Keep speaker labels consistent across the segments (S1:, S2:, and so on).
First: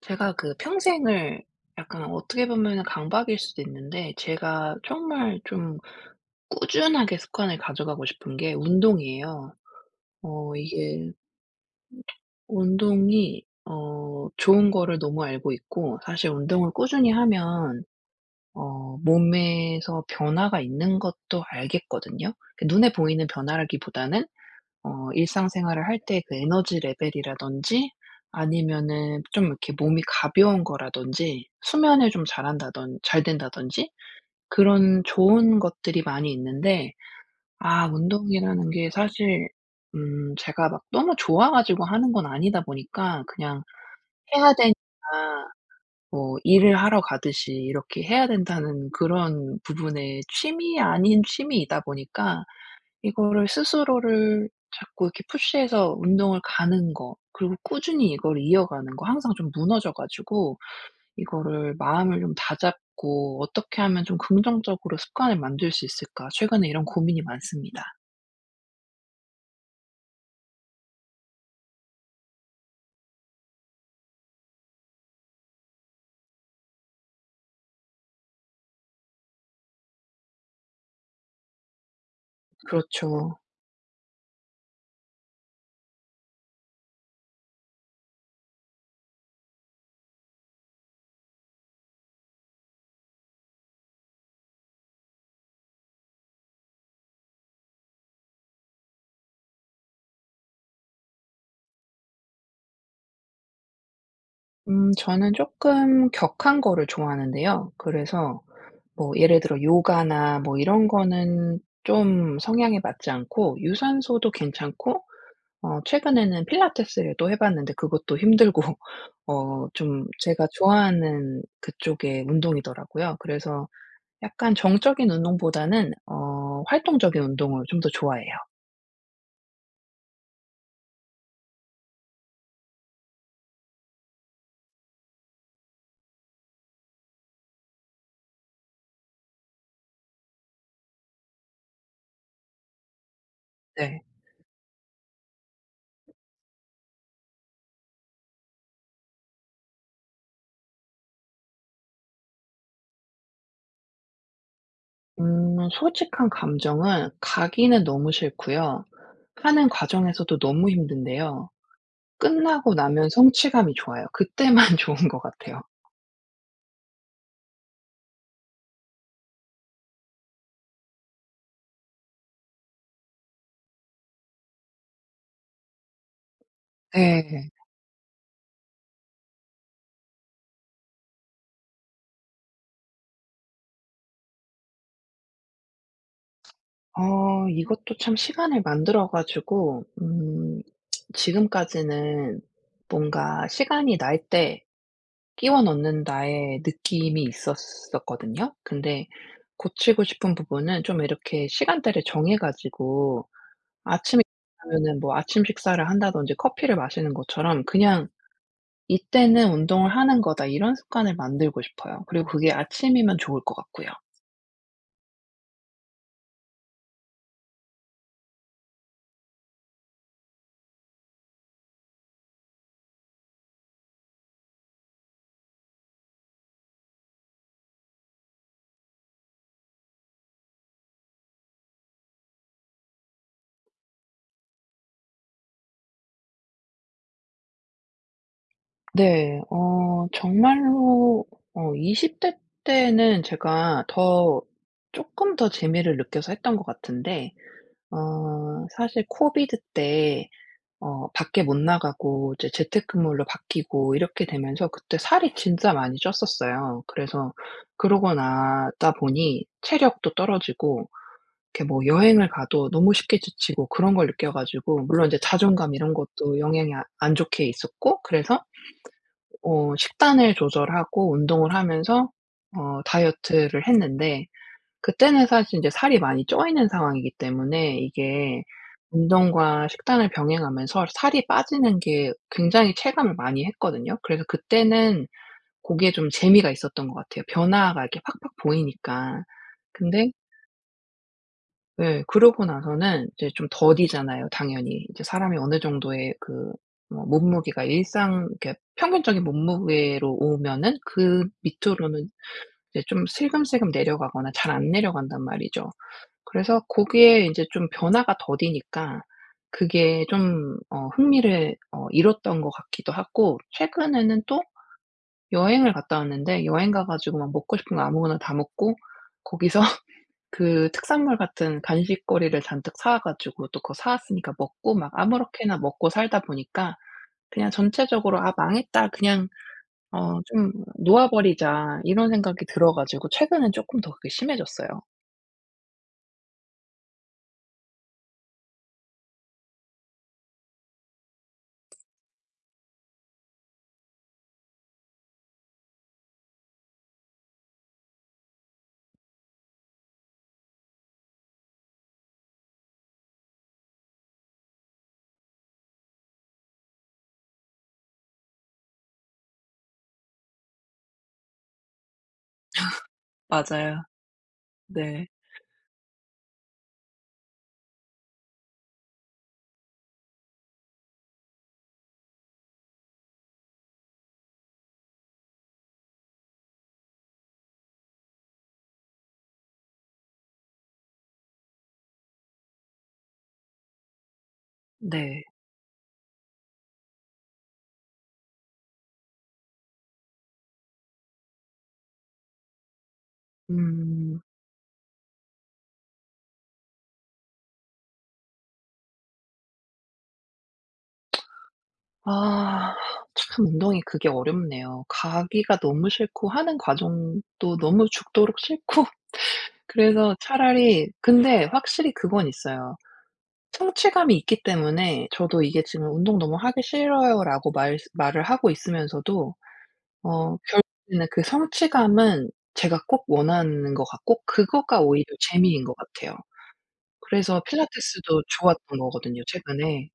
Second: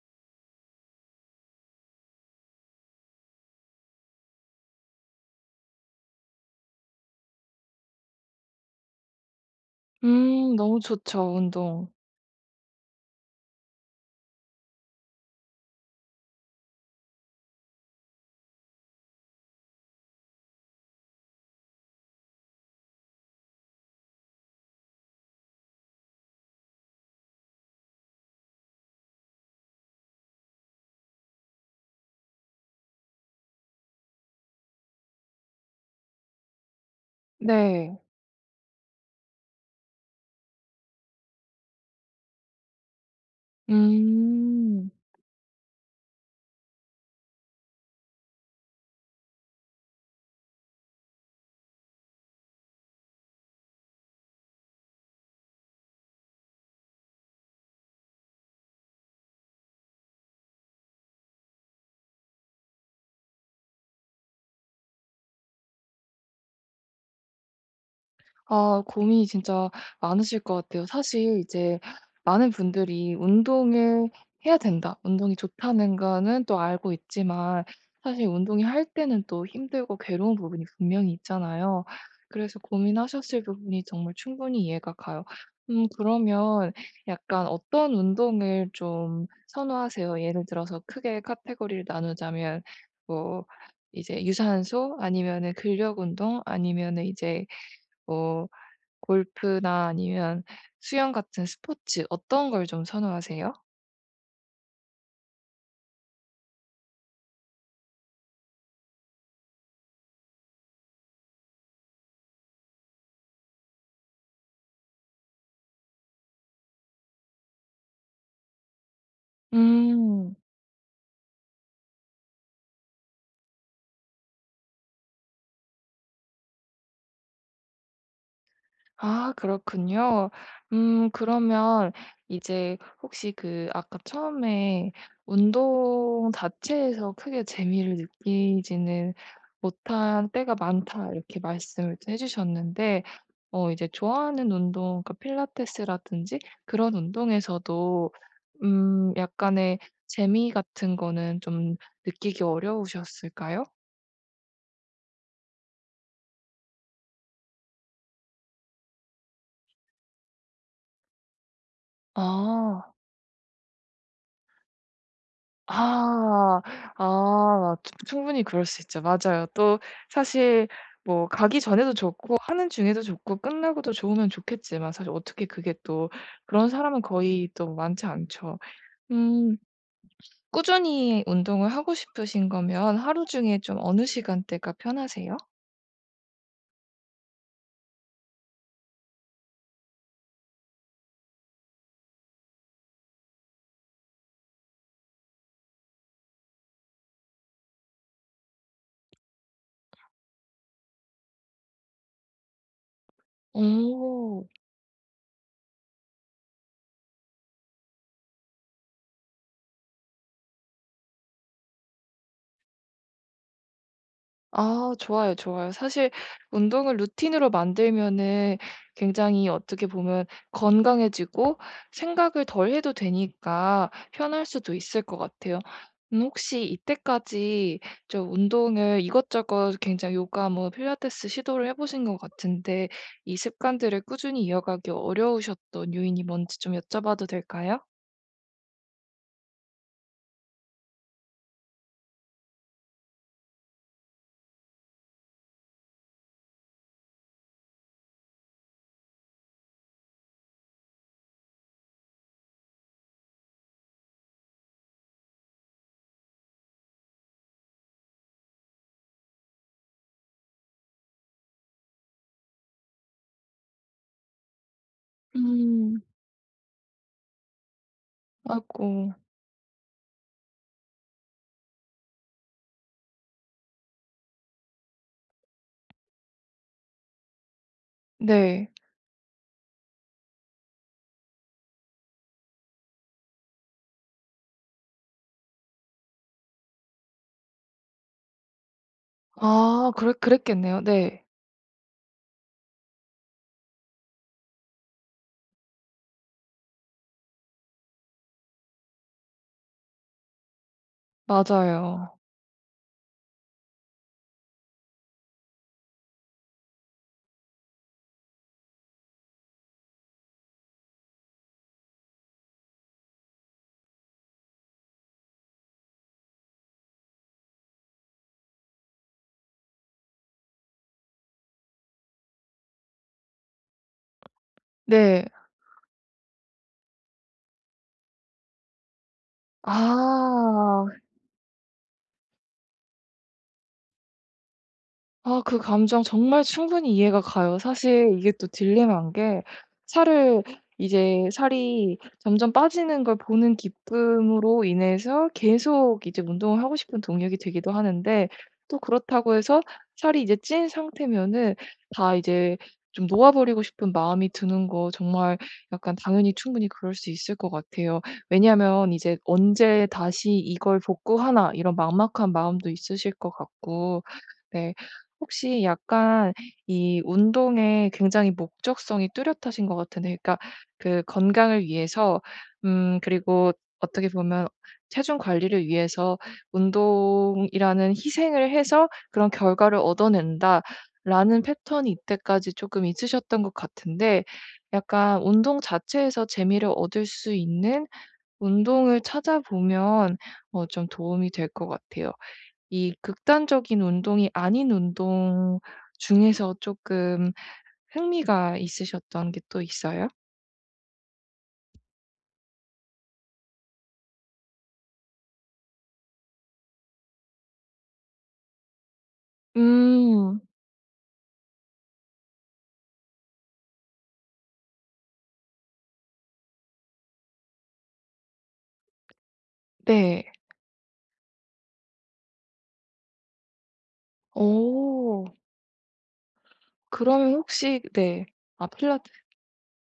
S1: 제가 그 평생을 약간 어떻게 보면 강박일 수도 있는데, 제가 정말 좀 꾸준하게 습관을 가져가고 싶은 게 운동이에요.
S2: 너무
S1: 이게
S2: 좋죠 운동.
S1: 운동이 좋은 거를 너무 알고 있고, 사실 운동을 꾸준히 하면 몸에서 변화가 있는 것도 알겠거든요. 그 눈에 보이는 변화라기보다는 일상생활을 할 때 그 에너지 레벨이라든지, 아니면은 좀 이렇게 몸이 가벼운 거라든지, 수면을 좀 잘한다던 잘 된다든지 그런 좋은 것들이 많이 있는데,
S2: 네.
S1: 운동이라는 게 사실 제가 막 너무 좋아 가지고 하는 건 아니다 보니까, 그냥 해야 되니까
S2: 음.
S1: 뭐 일을 하러 가듯이 이렇게 해야 된다는 그런 부분의 취미 아닌 취미이다 보니까, 이거를 스스로를 자꾸 이렇게 푸시해서 운동을 가는 거, 그리고 꾸준히 이걸 이어가는 거, 항상 좀 무너져 가지고 이거를 마음을 좀 다잡고 '어떻게 하면 좀 긍정적으로 습관을 만들 수 있을까?' 최근에 이런 고민이 많습니다.
S2: 아 고민이 진짜 많으실 것 같아요. 사실 이제 많은 분들이 운동을 해야 된다, 운동이 좋다는 거는 또 알고 있지만 사실 운동이 할 때는 또 힘들고 괴로운 부분이 분명히 있잖아요. 그래서
S1: 그렇죠.
S2: 고민하셨을 부분이 정말 충분히 이해가 가요. 그러면 약간 어떤 운동을 좀 선호하세요? 예를 들어서 크게 카테고리를 나누자면 뭐 이제 유산소 아니면은 근력 운동 아니면은 이제 뭐 골프나 아니면 수영 같은 스포츠 어떤 걸 좀 선호하세요?
S1: 저는 쪼끔 격한 거를 좋아하는데요. 그래서 뭐 예를 들어 요가나 뭐 이런 거는 좀 성향에 맞지 않고, 유산소도 괜찮고, 최근에는 필라테스를 또 해 봤는데 그것도 힘들고 좀
S2: 음.
S1: 제가 좋아하는 그쪽의 운동이더라고요. 그래서 약간 정적인 운동보다는 활동적인 운동을 좀 더 좋아해요.
S2: 아 그렇군요. 그러면 이제 혹시 그 아까 처음에 운동 자체에서 크게 재미를 느끼지는 못한 때가 많다 이렇게 말씀을 또 해 주셨는데 어 이제
S1: 네.
S2: 좋아하는 운동 그러니까 필라테스라든지 그런 운동에서도 약간의 재미 같은 거는 좀 느끼기 어려우셨을까요?
S1: 솔직한 감정은 가기는 너무 싫고요. 하는 과정에서도 너무 힘든데요. 끝나고
S2: 아.
S1: 나면 성취감이 좋아요. 그때만 좋은 것 같아요.
S2: 아. 아 맞 충분히 그럴 수 있죠. 맞아요. 또 사실 뭐 가기 전에도 좋고 하는 중에도 좋고 끝나고도 좋으면 좋겠지만 사실 어떻게 그게 또 그런 사람은 거의
S1: 네.
S2: 또 많지 않죠. 음 꾸준히 운동을 하고 싶으신 거면 하루 중에 좀 어느 시간대가 편하세요?
S1: 이것도 참 시간을 만들어 가지고 지금까지는 뭔가 시간이 날 때 끼워 넣는 나의 느낌이 있었었거든요. 근데 고치고 싶은 부분은 좀 이렇게 시간대를 정해 가지고 아침에
S2: 오.
S1: 하면은, 뭐 아침 식사를 한다든지 커피를 마시는 것처럼 그냥 '이때는 운동을 하는 거다.' 이런 습관을 만들고 싶어요. 그리고 그게 아침이면 좋을 것 같고요.
S2: 아 좋아요, 좋아요. 사실 운동을 루틴으로 만들면은 굉장히 어떻게 보면 건강해지고 생각을 덜 해도 되니까 편할 수도 있을 것 같아요. 혹시 이때까지 저 운동을 이것저것 굉장히 요가 뭐 필라테스 시도를 해 보신 것 같은데 이 습관들을 꾸준히 이어가기 어려우셨던 요인이 뭔지 좀 여쭤봐도 될까요?
S1: 네. 정말로 20대 때는 제가 더 조금 더 재미를 느껴서 했던 것 같은데, 사실 코비드 때 밖에 못 나가고 이제 재택근무로 바뀌고 이렇게 되면서 그때 살이 진짜 많이 쪘었어요. 그래서 그러고 나다 보니 체력도 떨어지고 이렇게 뭐 여행을 가도 너무 쉽게 지치고 그런 걸 느껴 가지고, 물론 이제 자존감 이런
S2: 음.
S1: 것도 영향이 안 좋게 있었고, 그래서
S2: 아이고.
S1: 식단을 조절하고 운동을 하면서 다이어트를 했는데, 그때는 사실 이제 살이 많이 쪄 있는 상황이기 때문에 이게,
S2: 네.
S1: 운동과 식단을 병행하면서 살이 빠지는 게 굉장히 체감을 많이 했거든요. 그래서 그때는 그게 좀 재미가 있었던 것 같아요. 변화가 이렇게 팍팍 보이니까.
S2: 아
S1: 근데
S2: 그랬겠네요. 네.
S1: 네, 그러고 나서는 이제 좀 더디잖아요 당연히. 이제 사람이 어느 정도의 그 뭐 몸무게가 일상, 그러니까 평균적인 몸무게로 오면은 그 밑으로는
S2: 맞아요.
S1: 이제 좀 슬금슬금 내려가거나 잘 안 내려간단 말이죠. 그래서 고기에 인제 좀 변화가 더디니까 그게 좀 흥미를 잃었던 것 같기도 하고, 최근에는 또 여행을 갔다 왔는데, 여행 가 가지고 막 먹고 싶은 거 아무거나 다 먹고 거기서 그 특산물 같은 간식거리를 잔뜩 사 가지고 또 그거 사 왔으니까 먹고 막
S2: 네.
S1: 아무렇게나 먹고 살다 보니까, 그냥 전체적으로 '아 망했다. 그냥 좀
S2: 아.
S1: 놓아 버리자.' 이런 생각이 들어 가지고 최근엔 쪼끔 더 그게 심해졌어요.
S2: 아 그 감정 정말 충분히 이해가 가요. 사실 이게 또 딜레마인 게 살을 이제 살이 점점 빠지는 걸 보는 기쁨으로 인해서 계속 이제 운동을 하고 싶은 동력이 되기도 하는데 또 그렇다고 해서 살이 이제 찐 상태면은 다 이제 좀 놓아버리고 싶은 마음이 드는 거 정말 약간 당연히 충분히 그럴 수 있을 것 같아요. 왜냐하면 이제 '언제 다시 이걸 복구하나.' 이런 막막한 마음도 있으실 것
S1: 맞아요.
S2: 같고. 네.
S1: 네.
S2: 혹시 약간 이 운동에 굉장히 목적성이 뚜렷하신 것 같은데 그러니까 그 건강을 위해서 그리고 어떻게 보면 체중 관리를 위해서 운동이라는 희생을 해서 그런 결과를 얻어낸다라는 패턴이 이때까지 조금 있으셨던 것 같은데
S1: 네.
S2: 약간 운동 자체에서 재미를 얻을 수 있는 운동을 찾아보면 어 좀 도움이 될 것 같아요. 이 극단적인
S1: 음.
S2: 운동이 아닌 운동 중에서 조금 흥미가 있으셨던 게 또 있어요?
S1: 아 참 운동이 그게 어렵네요. 가기가 너무 싫고 하는 과정도 너무 죽도록 싫고, 그래서
S2: 음.
S1: 차라리, 근데 확실히 그건 있어요. 성취감이 있기 때문에, 저도 이게 지금 "운동 너무 하기 싫어요."라고 말 말을 하고 있으면서도
S2: 네.
S1: 결국에는 그 성취감은 제가 꼭 원하는 것 같고, 그거가 오히려
S2: 오,
S1: 재미인 것 같아요.
S2: 그러면
S1: 그래서
S2: 혹시
S1: 필라테스도
S2: 네. 아
S1: 좋았던
S2: 필라테스
S1: 거거든요, 최근에.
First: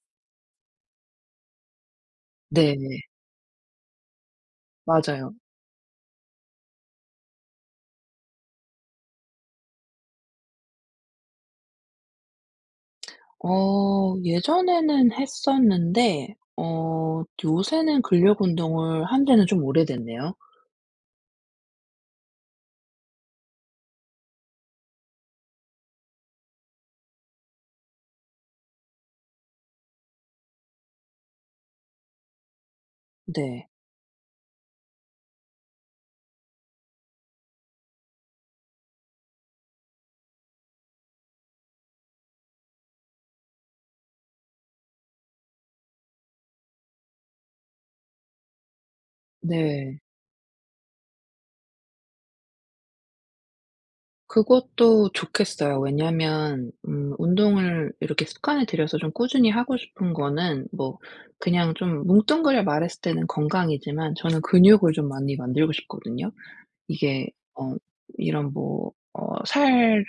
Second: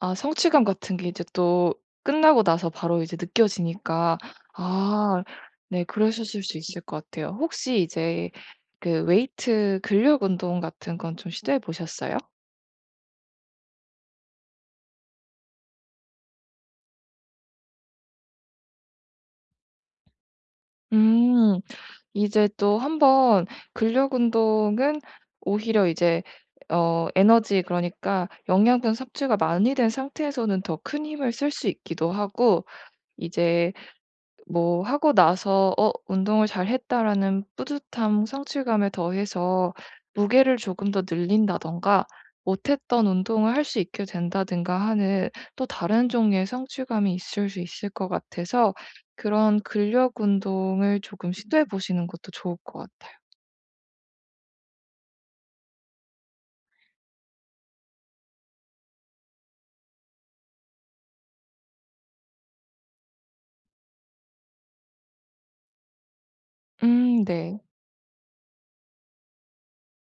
S2: 아 성취감 같은 게 이제 또 끝나고 나서
S1: 네.
S2: 바로 이제 느껴지니까 아
S1: 맞아요.
S2: 네 그러셨을 수 있을 것 같아요. 혹시 이제 그 웨이트 근력 운동 같은 건 좀 시도해 보셨어요?
S1: 예전에는 했었는데 요새는 근력 운동을 한 지는 좀 오래됐네요.
S2: 음. 이제 또 한번 근력 운동은 오히려 이제 어 에너지 그러니까 영양분 섭취가 많이 된 상태에서는 더 큰 힘을 쓸 수 있기도 하고
S1: 네.
S2: 이제 뭐 하고 나서 '어 운동을 잘했다.'라는 뿌듯함, 성취감에 더해서 무게를 조금 더 늘린다든가 못했던 운동을 할 수 있게 된다든가 하는 또 다른 종류의 성취감이 있을 수 있을 것 같아서 그런
S1: 네.
S2: 근력 운동을 조금 시도해 보시는 것도 좋을 것 같아요.
S1: 그것도 좋겠어요. 왜냐면 운동을 이렇게 습관을 들여서 좀 꾸준히 하고 싶은 거는 뭐, 그냥 좀 뭉뚱그려 말했을 때는 건강이지만, 저는 근육을 좀 많이 만들고 싶거든요. 이게
S2: 네.
S1: 어 이런 뭐 '살을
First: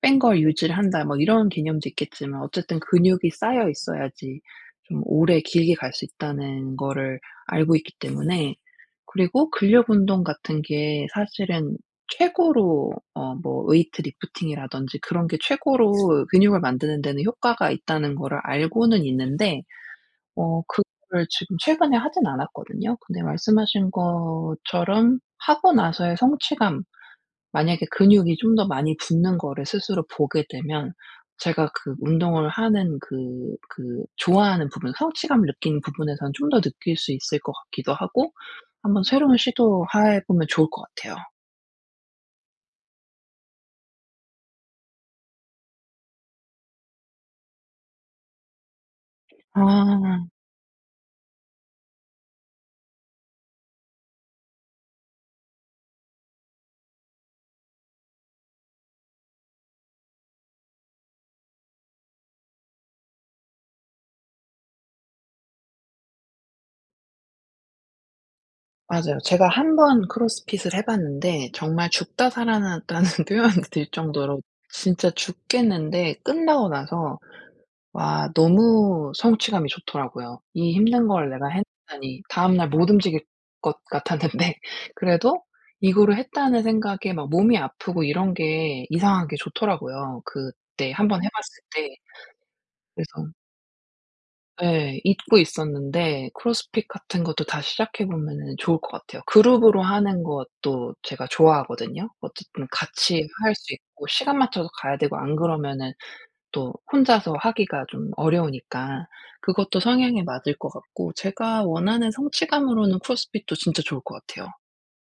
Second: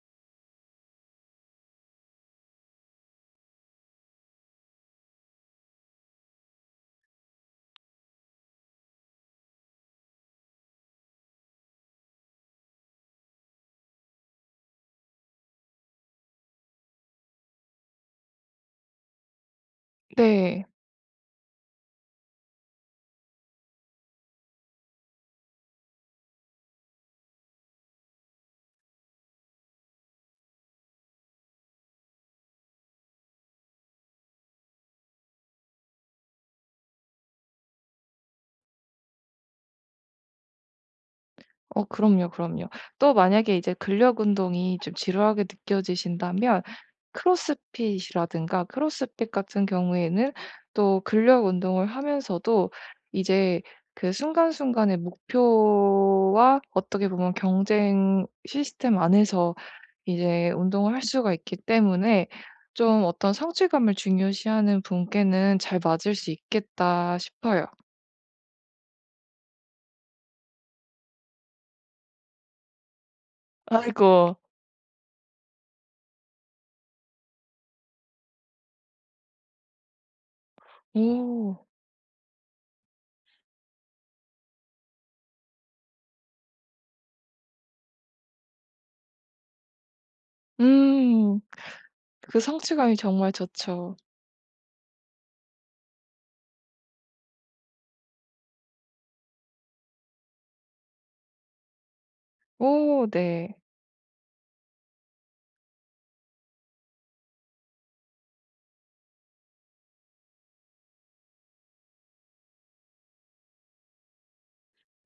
S1: 뺀 걸 유지를 한다.' 뭐 이런 개념도 있겠지만, 어쨌든 근육이 쌓여 있어야지 좀 오래 길게 갈 수 있다는 거를 알고 있기 때문에. 그리고 근력 운동 같은 게 사실은 최고로 뭐 웨이트 리프팅이라든지 그런 게 최고로 근육을 만드는 데는 효과가 있다는 거를 알고는 있는데
S2: 네.
S1: 그거를 지금 최근에 하진 않았거든요. 근데 말씀하신 것처럼 하고 나서의 성취감, 만약에 근육이 좀 더 많이 붙는 거를 스스로 보게 되면 제가 그 운동을 하는 그 좋아하는 부분, 성취감을 느끼는 부분에선 좀 더 느낄 수 있을 것 같기도 하고, 한번 새로운 시도해 보면 좋을 것 같아요.
S2: 어 그럼요, 그럼요. 또 만약에 이제 근력 운동이 좀 지루하게 느껴지신다면 크로스핏 같은
S1: 아,
S2: 경우에는 또 근력 운동을 하면서도 이제 그 순간순간의 목표와 어떻게 보면 경쟁 시스템 안에서 이제 운동을 할 수가 있기 때문에 좀 어떤 성취감을 중요시하는 분께는 잘 맞을 수 있겠다 싶어요.
S1: 맞아요. 제가 한 번 크로스핏을 해 봤는데 정말 죽다 살아났다는 표현이 들
S2: 아이고.
S1: 정도로 진짜 죽겠는데 끝나고 나서 와 너무 성취감이 좋더라고요. 이 힘든 걸 내가
S2: 오.
S1: 해냈다니, 다음 날 못 움직일 것 같았는데 그래도 이거를 했다는 생각에 막 몸이 아프고 이런 게 이상하게 좋더라고요, 그때 한 번 해
S2: 음.
S1: 봤을 때.
S2: 그 성취감이
S1: 그래서
S2: 정말 좋죠.
S1: 예, 잊고 있었는데 크로스핏 같은 것도 다시 시작해 보면은 좋을 것 같아요. 그룹으로 하는 것도 제가 좋아하거든요. 어쨌든
S2: 오
S1: 같이 할
S2: 네.
S1: 수 있고 시간 맞춰서 가야 되고, 안 그러면은 또 혼자서 하기가 좀 어려우니까, 그것도 성향에 맞을 것 같고, 제가 원하는 성취감으로는 크로스핏도 진짜 좋을 것 같아요.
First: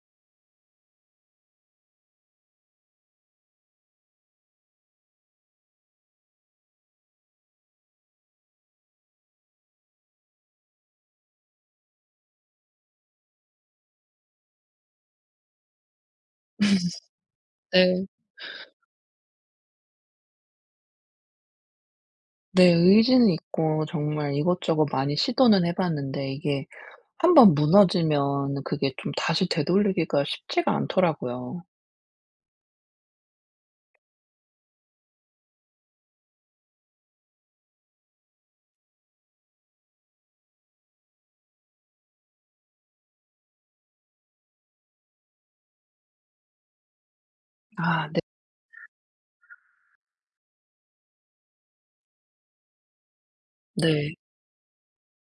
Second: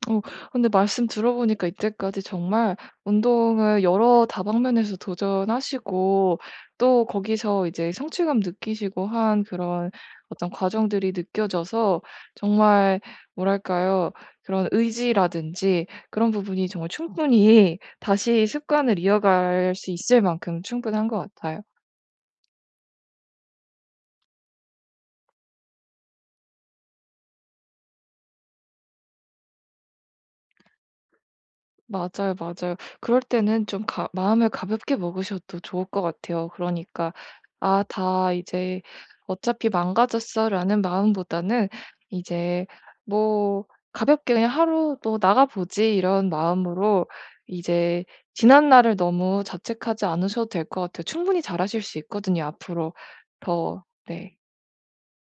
S2: 어 근데 말씀 들어보니까 이때까지 정말 운동을 여러 다방면에서 도전하시고 또 거기서 이제 성취감 느끼시고 한 그런 어떤 과정들이 느껴져서 정말 뭐랄까요? 그런 의지라든지 그런 부분이 정말 충분히
S1: 네.
S2: 다시 습관을 이어갈 수 있을 만큼 충분한 것 같아요.
S1: 네, 의지는 있고 정말 이것저것 많이 시도는 해 봤는데 이게 한 번 무너지면 그게 좀 다시 되돌리기가 쉽지가 않더라고요.
S2: 맞아요, 맞아요. 그럴 때는 좀 가 마음을 가볍게 먹으셔도 좋을 것 같아요. 그러니까 '아 다 이제 어차피 망가졌어.'라는 마음보다는 이제 뭐 가볍게 그냥 '하루 또 나가 보지.' 이런 마음으로 이제
S1: 아 네.
S2: 지난 날을 너무 자책하지 않으셔도 될 것 같아요. 충분히 잘하실 수 있거든요, 앞으로 더.
S1: 네.
S2: 네.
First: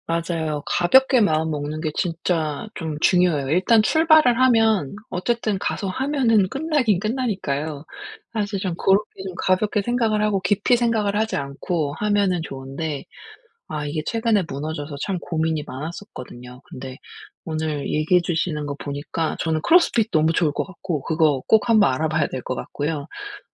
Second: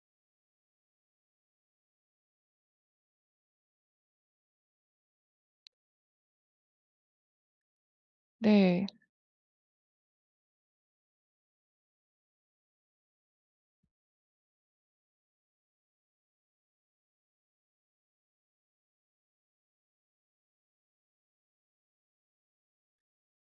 S1: 맞아요. 가볍게 마음먹는 게 진짜 좀 중요해요. 일단 출발을 하면 어쨌든 가서 하면은 끝나긴 끝나니까요. 사실 좀
S2: 네.
S1: 그렇게 좀 가볍게 생각을 하고 깊이 생각을 하지 않고 하면은 좋은데 이게 최근에 무너져서 참 고민이 많았었거든요. 근데 오늘 얘기해 주시는 거 보니까 저는 크로스핏 너무 좋을 것 같고 그거 꼭 한번 알아봐야 될 것 같고요.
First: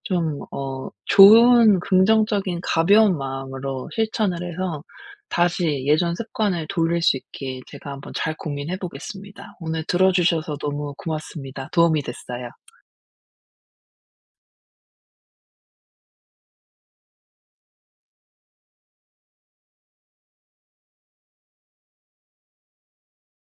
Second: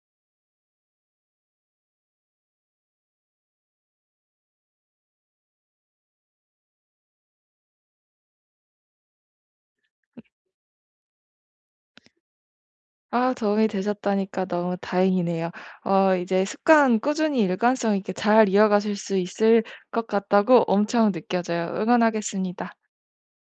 S1: 좀 좋은 긍정적인 가벼운 마음으로 실천을 해서 다시 예전 습관을 돌릴 수 있게 제가 한번 잘 고민해 보겠습니다. 오늘 들어 주셔서 너무 고맙습니다. 도움이 됐어요.
S2: 아 도움이 되셨다니까 너무 다행이네요. 어 이제 습관 꾸준히 일관성 있게 잘 이어가실 수 있을 것 같다고 엄청 느껴져요. 응원하겠습니다.